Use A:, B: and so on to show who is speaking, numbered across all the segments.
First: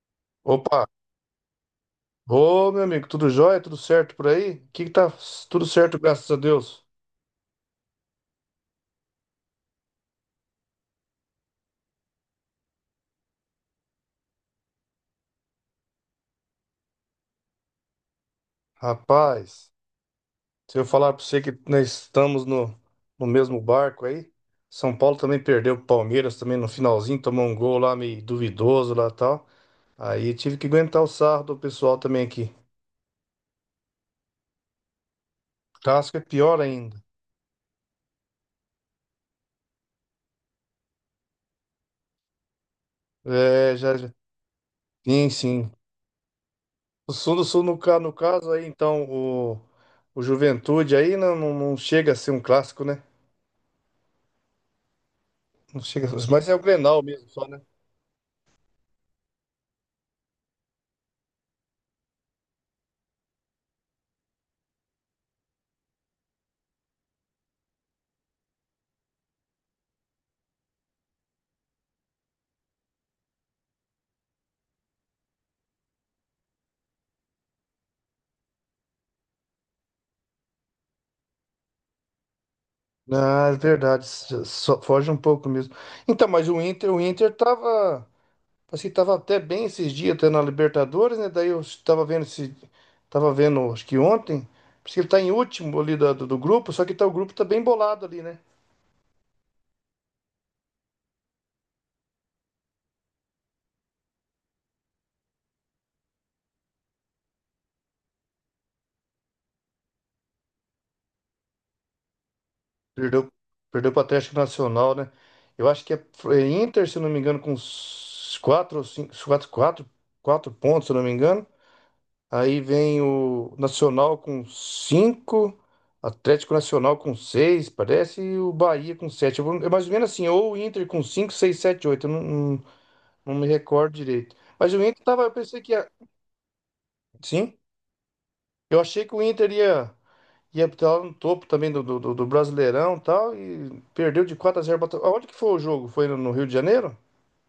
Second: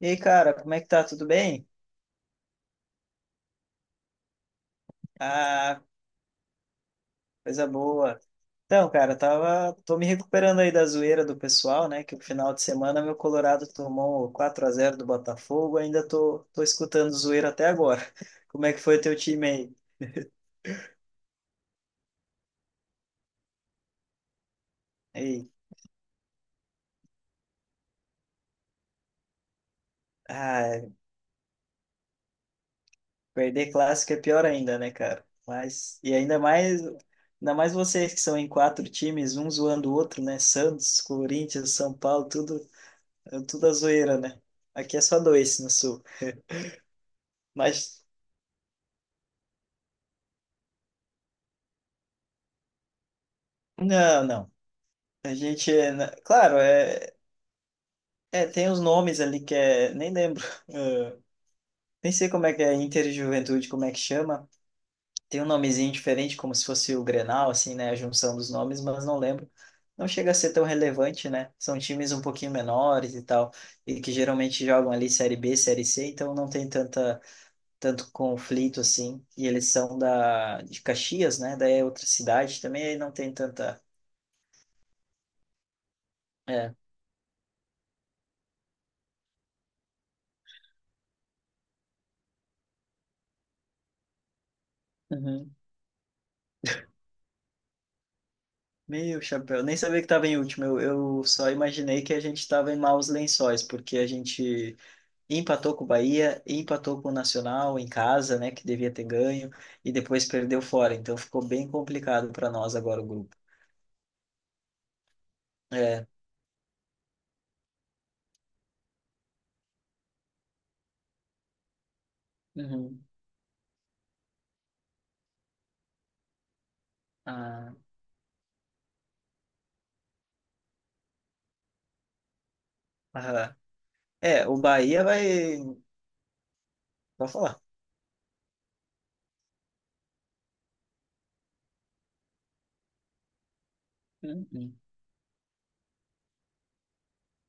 A: E aí, cara, como
B: Opa!
A: é que tá? Tudo bem?
B: Ô, meu amigo, tudo jóia? Tudo certo por aí? O que que tá tudo
A: Ah,
B: certo, graças a Deus.
A: coisa boa. Então, cara, tô me recuperando aí da zoeira do pessoal, né? Que o final de semana meu Colorado tomou 4 a zero do Botafogo, ainda tô escutando zoeira até agora. Como é que foi o teu time
B: Rapaz,
A: aí?
B: se eu falar pra você que nós estamos no mesmo barco aí, São Paulo também
A: Aí,
B: perdeu pro Palmeiras também no finalzinho, tomou um gol lá meio duvidoso lá e tal. Aí tive que
A: ah,
B: aguentar o sarro do pessoal também aqui.
A: perder clássico é pior ainda, né, cara? Mas e
B: Casca é pior ainda.
A: ainda mais vocês que são em quatro times, um zoando o outro, né? Santos, Corinthians, São Paulo, tudo a
B: É,
A: zoeira, né? Aqui é só
B: Sim,
A: dois no
B: sim.
A: sul.
B: O Sul do Sul,
A: Mas
B: no caso aí, então, o Juventude aí não chega a ser um clássico, né?
A: não, não. A gente,
B: Não chega, mas é
A: claro,
B: o Grenal mesmo, só, né?
A: é, tem os nomes ali que é, nem lembro, eh, nem sei como é que é Interjuventude, como é que chama. Tem um nomezinho diferente, como se fosse o Grenal, assim, né, a junção dos nomes, mas não lembro. Não chega a ser tão relevante, né? São times um pouquinho menores e tal, e que geralmente jogam ali Série B, Série C, então não tem tanta, tanto conflito assim. E eles são de Caxias, né? Daí é outra cidade também, aí não tem
B: Ah, é
A: tanta.
B: verdade. Só, foge um pouco mesmo. Então, mas
A: É.
B: O Inter tava, assim, tava até bem esses dias, até na Libertadores, né? Daí eu tava vendo tava vendo, acho que ontem, porque ele tá em
A: Uhum.
B: último ali do grupo, só que tá, o grupo tá bem bolado ali, né?
A: Meu chapéu, nem sabia que estava em último. Eu só imaginei que a gente estava em maus lençóis, porque a gente empatou com o Bahia, empatou com o Nacional em casa, né, que devia ter ganho, e depois perdeu fora. Então ficou bem complicado para nós agora o
B: Perdeu,
A: grupo.
B: perdeu pro Atlético Nacional, né? Eu acho que
A: É.
B: é Inter, se eu não me engano, com uns quatro, ou cinco, quatro pontos, se eu não me engano. Aí vem
A: Uhum.
B: o Nacional com cinco, Atlético Nacional com seis
A: Ah,
B: parece, e o Bahia com sete. É mais ou menos assim, ou o Inter com cinco, seis, sete, oito. Eu não me
A: aham.
B: recordo direito.
A: É, o
B: Mas o Inter
A: Bahia
B: tava, eu
A: vai.
B: pensei que ia.
A: Pode
B: Sim,
A: falar.
B: eu achei que o Inter ia, ia estar lá no topo também do Brasileirão e tal, e perdeu de 4 a
A: Uhum.
B: 0. Bota- Aonde que foi o jogo? Foi no Rio de Janeiro?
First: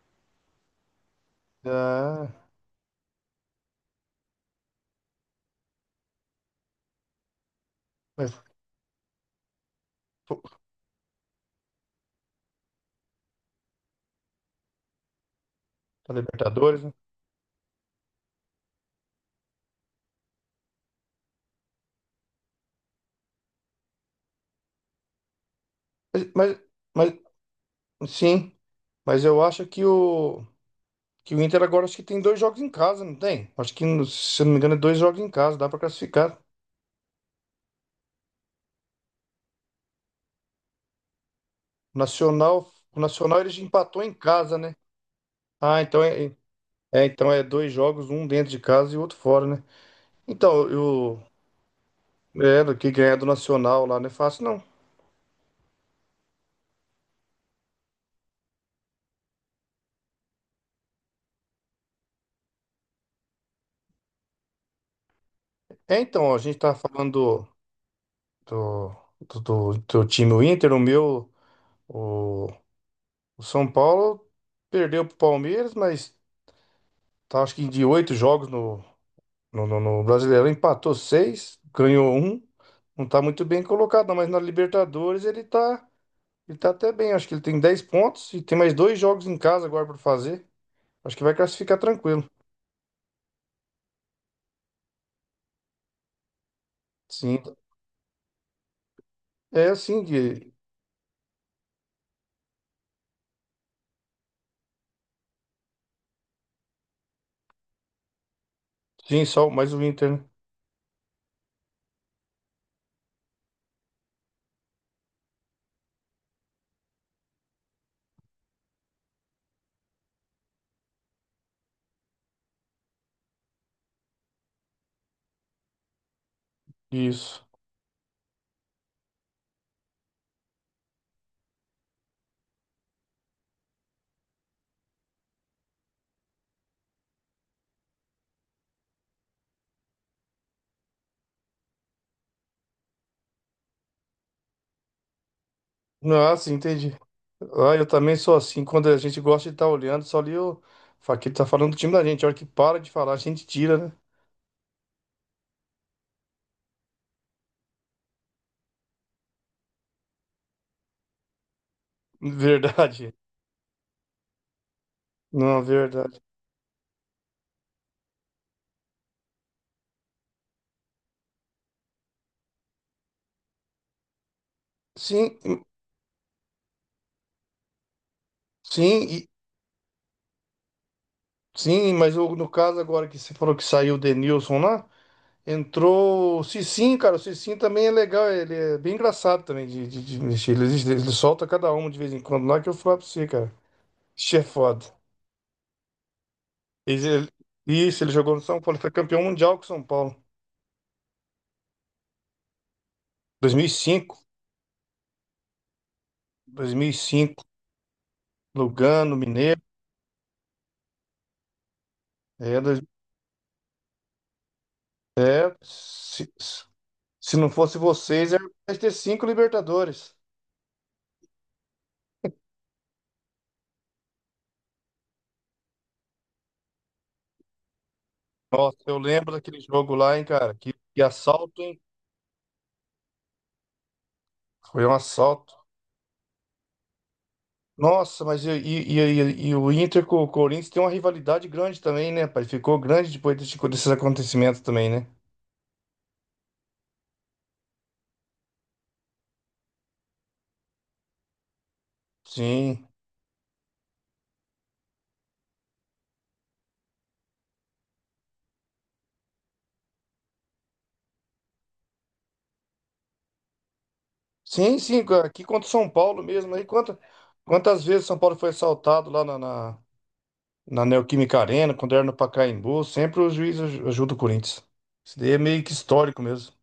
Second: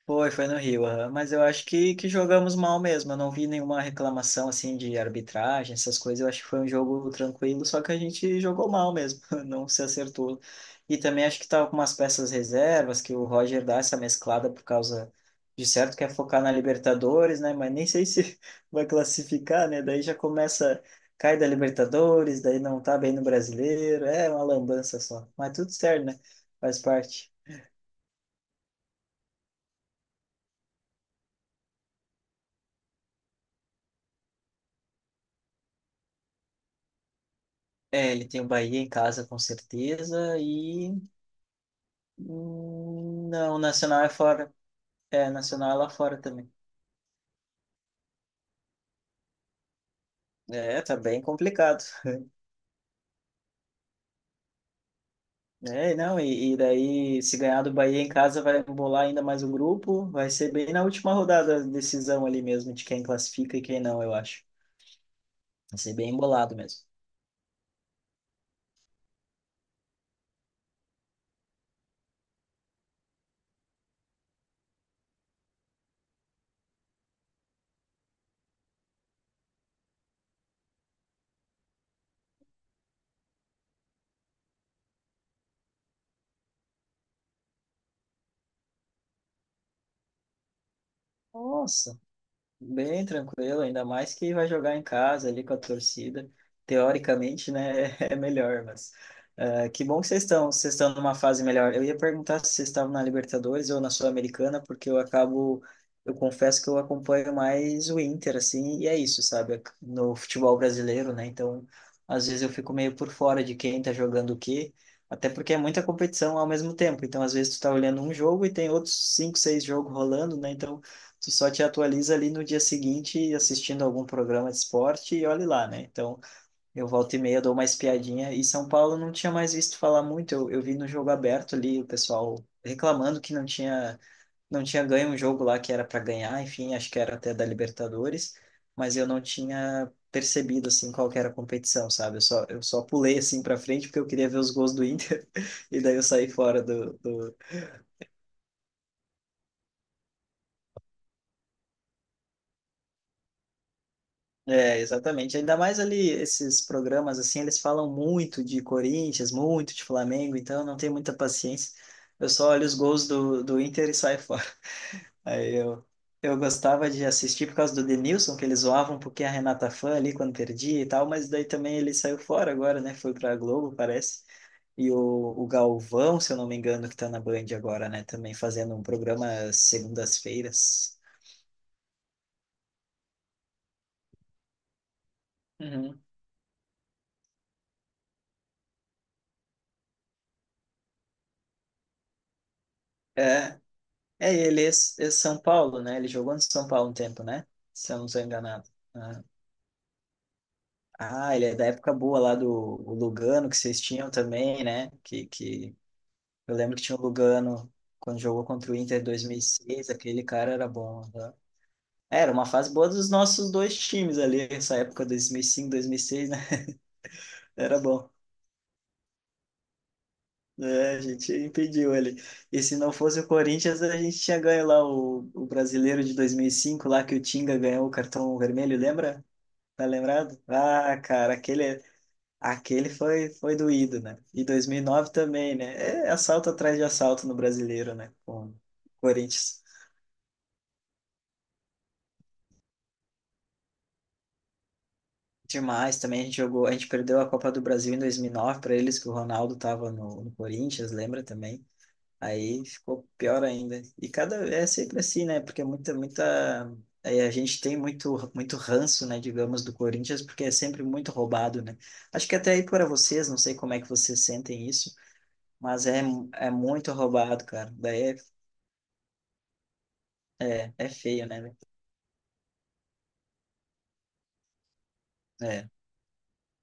A: Foi no Rio, aham. Mas eu acho que
B: Ah,
A: jogamos mal mesmo. Eu não vi nenhuma reclamação assim de arbitragem, essas coisas. Eu acho que foi um jogo tranquilo, só que a
B: mas,
A: gente jogou mal mesmo, não se acertou.
B: pô,
A: E também acho que tava com umas peças reservas, que o Roger dá essa mesclada por causa de certo quer
B: na
A: focar na
B: Libertadores, né?
A: Libertadores, né? Mas nem sei se vai classificar, né? Daí já começa, cai da Libertadores, daí não tá bem no Brasileiro. É uma lambança só. Mas tudo certo, né?
B: Mas, mas,
A: Faz parte.
B: mas, sim, mas eu acho que o. Que o Inter agora acho que tem dois jogos em casa, não tem? Acho que, se eu não me engano, é dois jogos em casa, dá pra classificar.
A: É, ele tem o Bahia em casa, com certeza, e...
B: O Nacional ele
A: não, o
B: já empatou
A: Nacional é
B: em
A: fora.
B: casa, né?
A: É, Nacional é
B: Ah,
A: lá
B: então
A: fora também.
B: então é dois jogos, um dentro de casa e outro fora, né? Então,
A: É, tá bem
B: eu,
A: complicado.
B: é, do que ganhar do Nacional lá não é fácil, não.
A: É, não, e daí, se ganhar do Bahia em casa, vai bolar ainda mais o grupo. Vai ser bem na última rodada a decisão ali mesmo, de quem classifica e quem não, eu acho. Vai ser
B: É,
A: bem
B: então, a
A: embolado
B: gente tá
A: mesmo.
B: falando do, do time o Inter, o, o São Paulo perdeu pro Palmeiras, mas tá, acho que de 8 jogos no Brasileirão, empatou seis, ganhou um. Não tá muito bem colocado, não, mas na Libertadores ele tá até bem. Acho que ele tem 10 pontos e tem mais dois jogos em casa agora pra fazer. Acho que vai classificar
A: Nossa,
B: tranquilo.
A: bem tranquilo, ainda mais que vai jogar em casa ali com a torcida.
B: Sim,
A: Teoricamente, né, é melhor, mas
B: é
A: ah, que bom
B: assim
A: que
B: que.
A: vocês estão numa fase melhor. Eu ia perguntar se vocês estavam na Libertadores ou na Sul-Americana, porque eu acabo, eu confesso que eu acompanho mais o Inter, assim, e é isso,
B: Sim, só
A: sabe,
B: mais o Inter,
A: no
B: né?
A: futebol brasileiro, né? Então, às vezes eu fico meio por fora de quem tá jogando o quê, até porque é muita competição ao mesmo tempo. Então, às vezes tu tá olhando um jogo e tem outros cinco, seis jogos rolando, né? Então tu só te atualiza ali no dia seguinte assistindo algum programa de esporte e olhe lá, né? Então, eu volta e meia
B: Isso.
A: dou uma espiadinha. E São Paulo não tinha mais visto falar muito. Eu vi no jogo aberto ali o pessoal reclamando que não tinha, não tinha ganho um jogo lá que era para ganhar, enfim, acho que era até da Libertadores, mas eu não tinha percebido assim qual que era a competição, sabe? Eu só pulei assim para frente porque eu queria ver os gols do Inter e daí eu saí
B: Ah, sim,
A: fora
B: entendi.
A: do.
B: Ah, eu também sou assim. Quando a gente gosta de estar olhando, só ali o Faquito tá falando do time da gente. A hora que para de falar, a gente tira, né?
A: É, exatamente. Ainda mais ali esses programas assim, eles falam muito de Corinthians, muito de Flamengo, então eu não tenho muita paciência. Eu só olho os gols
B: Verdade.
A: do Inter e saio fora. Aí
B: Não,
A: eu,
B: verdade.
A: eu gostava de assistir por causa do Denilson, que eles zoavam um pouquinho a Renata Fã ali quando perdia e tal, mas daí também ele saiu fora agora, né? Foi pra Globo, parece. E o
B: Sim,
A: Galvão, se eu não me engano, que tá na Band agora, né? Também fazendo um programa
B: sim.
A: às segundas-feiras.
B: Sim, mas no caso agora que você falou que saiu o Denilson lá,
A: Uhum.
B: entrou o Cicinho, cara. O Cicinho também é legal, ele é bem engraçado também de, de mexer. Ele solta cada uma de vez em quando lá que eu falo pra você, cara.
A: É, é,
B: Ixi, é
A: ele é,
B: foda.
A: É São Paulo, né? Ele jogou no São Paulo um
B: Ele-
A: tempo, né?
B: ele-
A: Se eu
B: isso,
A: não
B: ele
A: sou
B: jogou no São
A: enganado.
B: Paulo, ele foi
A: Ah,
B: campeão mundial com o São Paulo.
A: ah, ele é da época boa lá do o Lugano que vocês tinham também, né? Que eu
B: 2005,
A: lembro que tinha o
B: 2005,
A: Lugano quando jogou contra o Inter em
B: Lugano, Mineiro.
A: 2006, aquele cara era bom. Né? Era uma
B: É,
A: fase boa dos nossos dois times ali, essa época
B: é
A: 2005, 2006,
B: se,
A: né?
B: se não fosse
A: Era bom.
B: vocês, era mais ter cinco Libertadores.
A: É, a gente impediu ele. E se não fosse o Corinthians, a gente tinha ganho lá o brasileiro de 2005, lá que o Tinga ganhou o cartão vermelho,
B: Nossa, eu
A: lembra?
B: lembro daquele
A: Tá
B: jogo lá, hein,
A: lembrado?
B: cara.
A: Ah,
B: Que
A: cara,
B: assalto, hein?
A: aquele foi doído, né? E
B: Foi um
A: 2009
B: assalto.
A: também, né? É assalto atrás de assalto no Brasileiro, né?
B: Nossa, mas
A: Com o
B: e
A: Corinthians.
B: o Inter com o Corinthians tem uma rivalidade grande também, né, pai? Ficou grande depois desses acontecimentos também, né?
A: Demais também, a gente jogou, a gente perdeu a Copa do Brasil em 2009 para eles, que o Ronaldo tava no Corinthians, lembra também? Aí
B: Sim.
A: ficou pior ainda. E cada, é sempre assim, né? Porque muita, aí a gente tem muito ranço, né, digamos, do Corinthians, porque é sempre muito roubado, né? Acho que até aí para vocês, não sei como é que vocês sentem
B: Sim,
A: isso.
B: sim, aqui contra o
A: Mas
B: São
A: é,
B: Paulo
A: é
B: mesmo. Aí
A: muito roubado, cara.
B: quantas vezes
A: Daí
B: São Paulo foi assaltado lá na
A: é feio,
B: Neoquímica
A: né? Velho?
B: Arena, quando era no Pacaembu, sempre o juiz ajuda o Corinthians. Isso daí é meio
A: É,
B: que histórico mesmo.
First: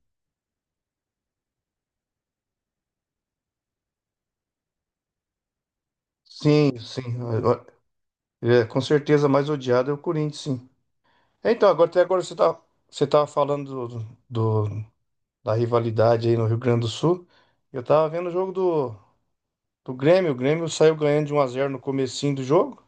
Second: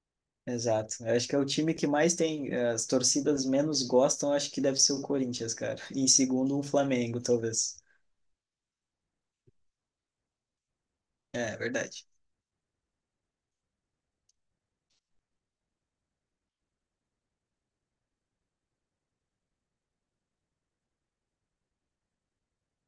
A: exato. Eu acho que é o time que mais tem, as torcidas menos gostam, acho que deve ser o Corinthians, cara. E em segundo, o
B: Sim, sim.
A: Flamengo, talvez.
B: É, é, com certeza a mais odiado é o Corinthians, sim.
A: É,
B: Então, agora até
A: verdade.
B: agora você tá, você tava falando do, da rivalidade aí no Rio Grande do Sul. Eu tava vendo o jogo do Grêmio. O Grêmio saiu ganhando de um x 0 no comecinho do jogo.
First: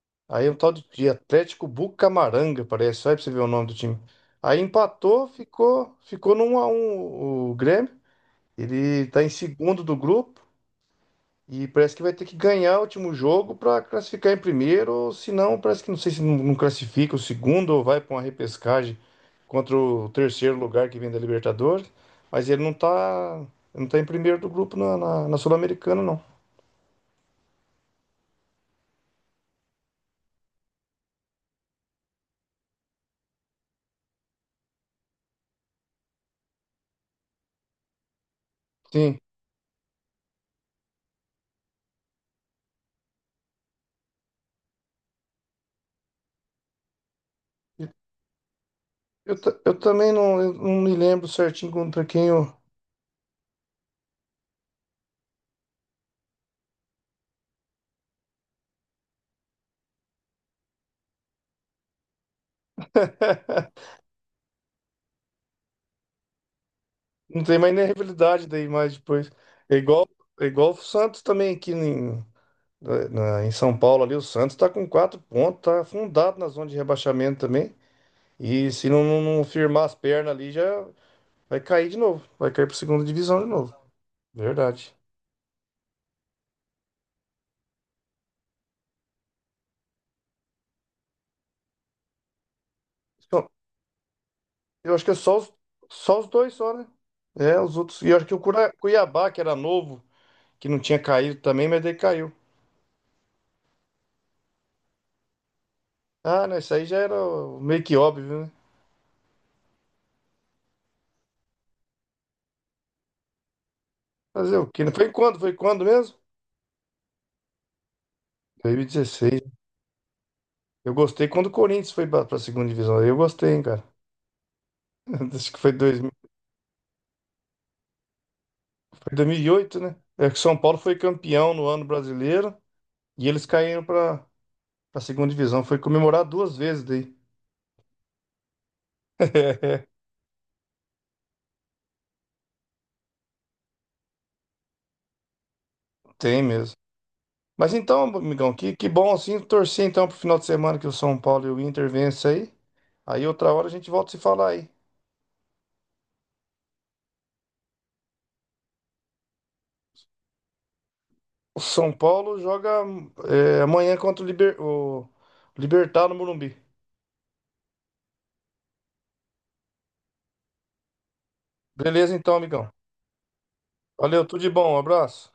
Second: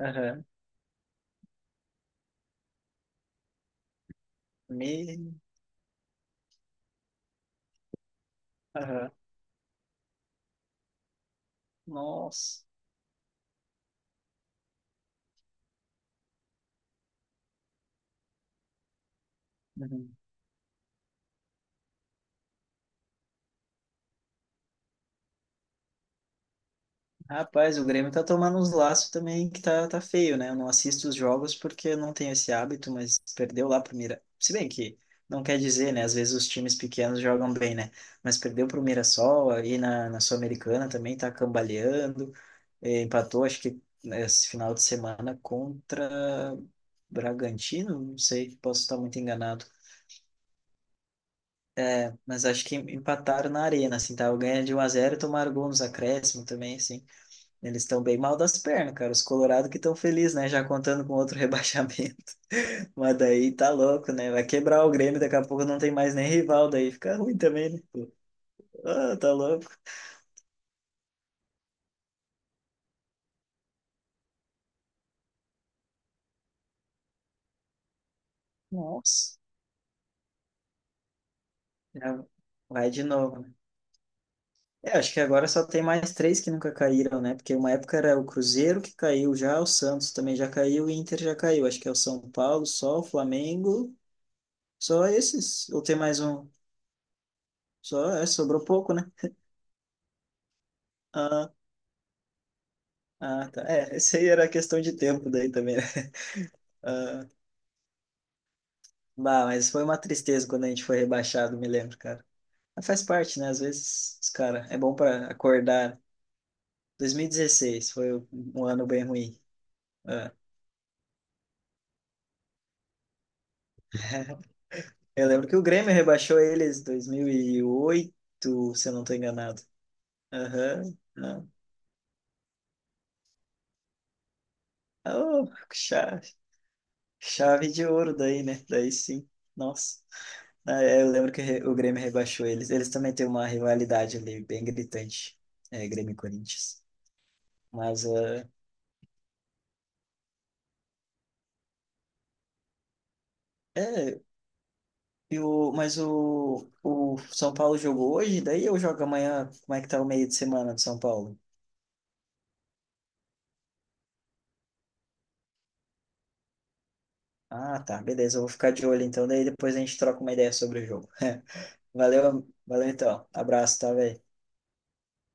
A: Aham.
B: Aí um tal de Atlético Bucamaranga, parece. Só aí pra você ver o nome do time. Aí
A: Me...
B: empatou, ficou no 1x1 o Grêmio. Ele
A: Aham.
B: tá em segundo do grupo. E parece que vai ter que
A: Nossa.
B: ganhar o último jogo para classificar em primeiro, ou se não, parece que não sei se não classifica o segundo ou vai para uma repescagem contra o
A: Uhum.
B: terceiro lugar que vem da Libertadores. Mas ele não tá, não tá em primeiro do grupo na Sul-Americana, não.
A: Rapaz, o Grêmio tá tomando uns laços também que tá feio, né? Eu não assisto os jogos porque eu não tenho esse hábito, mas perdeu lá pro Mira. Se bem que não quer dizer, né? Às vezes os times pequenos jogam bem, né? Mas perdeu pro
B: Sim.
A: Mirassol, aí na Sul-Americana também tá cambaleando. Empatou, acho que né, esse final de semana contra Bragantino, não sei, posso estar muito
B: Eu, ta-
A: enganado.
B: eu também não, eu não me lembro certinho contra quem
A: Mas
B: eu.
A: acho que empataram na arena, assim, tá? Ganha de um a zero e tomaram gol nos acréscimos também, assim. Eles estão bem mal das pernas, cara. Os Colorado que estão felizes, né? Já contando com outro rebaixamento. Mas daí tá louco, né? Vai quebrar o Grêmio, daqui a pouco não tem mais nem rival, daí fica ruim
B: Não tem
A: também,
B: mais nem
A: né?
B: rivalidade daí mais
A: Ah,
B: depois.
A: tá louco.
B: É igual, é igual o Santos também aqui em, em São Paulo ali, o Santos tá com 4 pontos, tá afundado na zona de rebaixamento também. E se
A: Nossa.
B: não firmar as pernas ali, já vai cair de
A: Já
B: novo. Vai cair pra
A: vai de
B: segunda divisão
A: novo,
B: de
A: né?
B: novo. Verdade.
A: É, acho que agora só tem mais três que nunca caíram, né? Porque uma época era o Cruzeiro que caiu já, o Santos também já caiu, o Inter já caiu. Acho que é o São Paulo, só o
B: Então,
A: Flamengo,
B: eu acho
A: só
B: que é só
A: esses. Ou tem mais
B: só os
A: um?
B: dois só, né? É, os outros. E
A: Só,
B: eu acho
A: é,
B: que o
A: sobrou pouco, né?
B: Cuiabá, que era novo, que não tinha caído
A: Ah,
B: também, mas daí caiu.
A: ah, tá. É, esse aí era questão de tempo daí também, né?
B: Ah, né? Isso aí já era
A: Ah,
B: meio que óbvio, né?
A: bah, mas foi uma tristeza quando a gente foi rebaixado, me lembro, cara. Mas faz parte, né? Às vezes, os
B: Fazer o
A: cara, é
B: quê? Né?
A: bom
B: Foi
A: para
B: quando? Foi quando
A: acordar.
B: mesmo?
A: 2016 foi um ano bem ruim.
B: 2016.
A: Ah,
B: Eu gostei quando o Corinthians foi pra, pra segunda divisão. Aí eu gostei, hein, cara.
A: eu lembro
B: Acho
A: que
B: que
A: o
B: foi.
A: Grêmio rebaixou eles em 2008, se eu não
B: Foi
A: estou enganado.
B: 2008, né? É que São Paulo foi
A: Aham, não.
B: campeão no ano brasileiro e eles caíram para a segunda
A: Oh,
B: divisão. Foi comemorar
A: chave,
B: duas vezes daí.
A: chave de ouro daí, né? Daí sim. Nossa. Ah, é, eu lembro que o Grêmio rebaixou eles. Eles também têm uma rivalidade ali, bem gritante. É, Grêmio e
B: Tem mesmo.
A: Corinthians.
B: Mas então,
A: Mas, ah,
B: amigão, que bom assim. Torcer então pro final de semana que o São Paulo e o Inter vencem aí. Aí outra hora a gente volta a se
A: é,
B: falar aí.
A: e mas o São Paulo jogou hoje, daí eu jogo amanhã? Como é que tá o meio de semana de São Paulo?
B: O São Paulo joga é, amanhã contra o, Libertad no Morumbi.
A: Ah, tá, beleza, eu vou ficar de olho então, daí depois a gente troca uma ideia sobre o jogo.
B: Beleza então,
A: Valeu,
B: amigão.
A: valeu então. Abraço, tá, velho?
B: Valeu, tudo de bom, um abraço.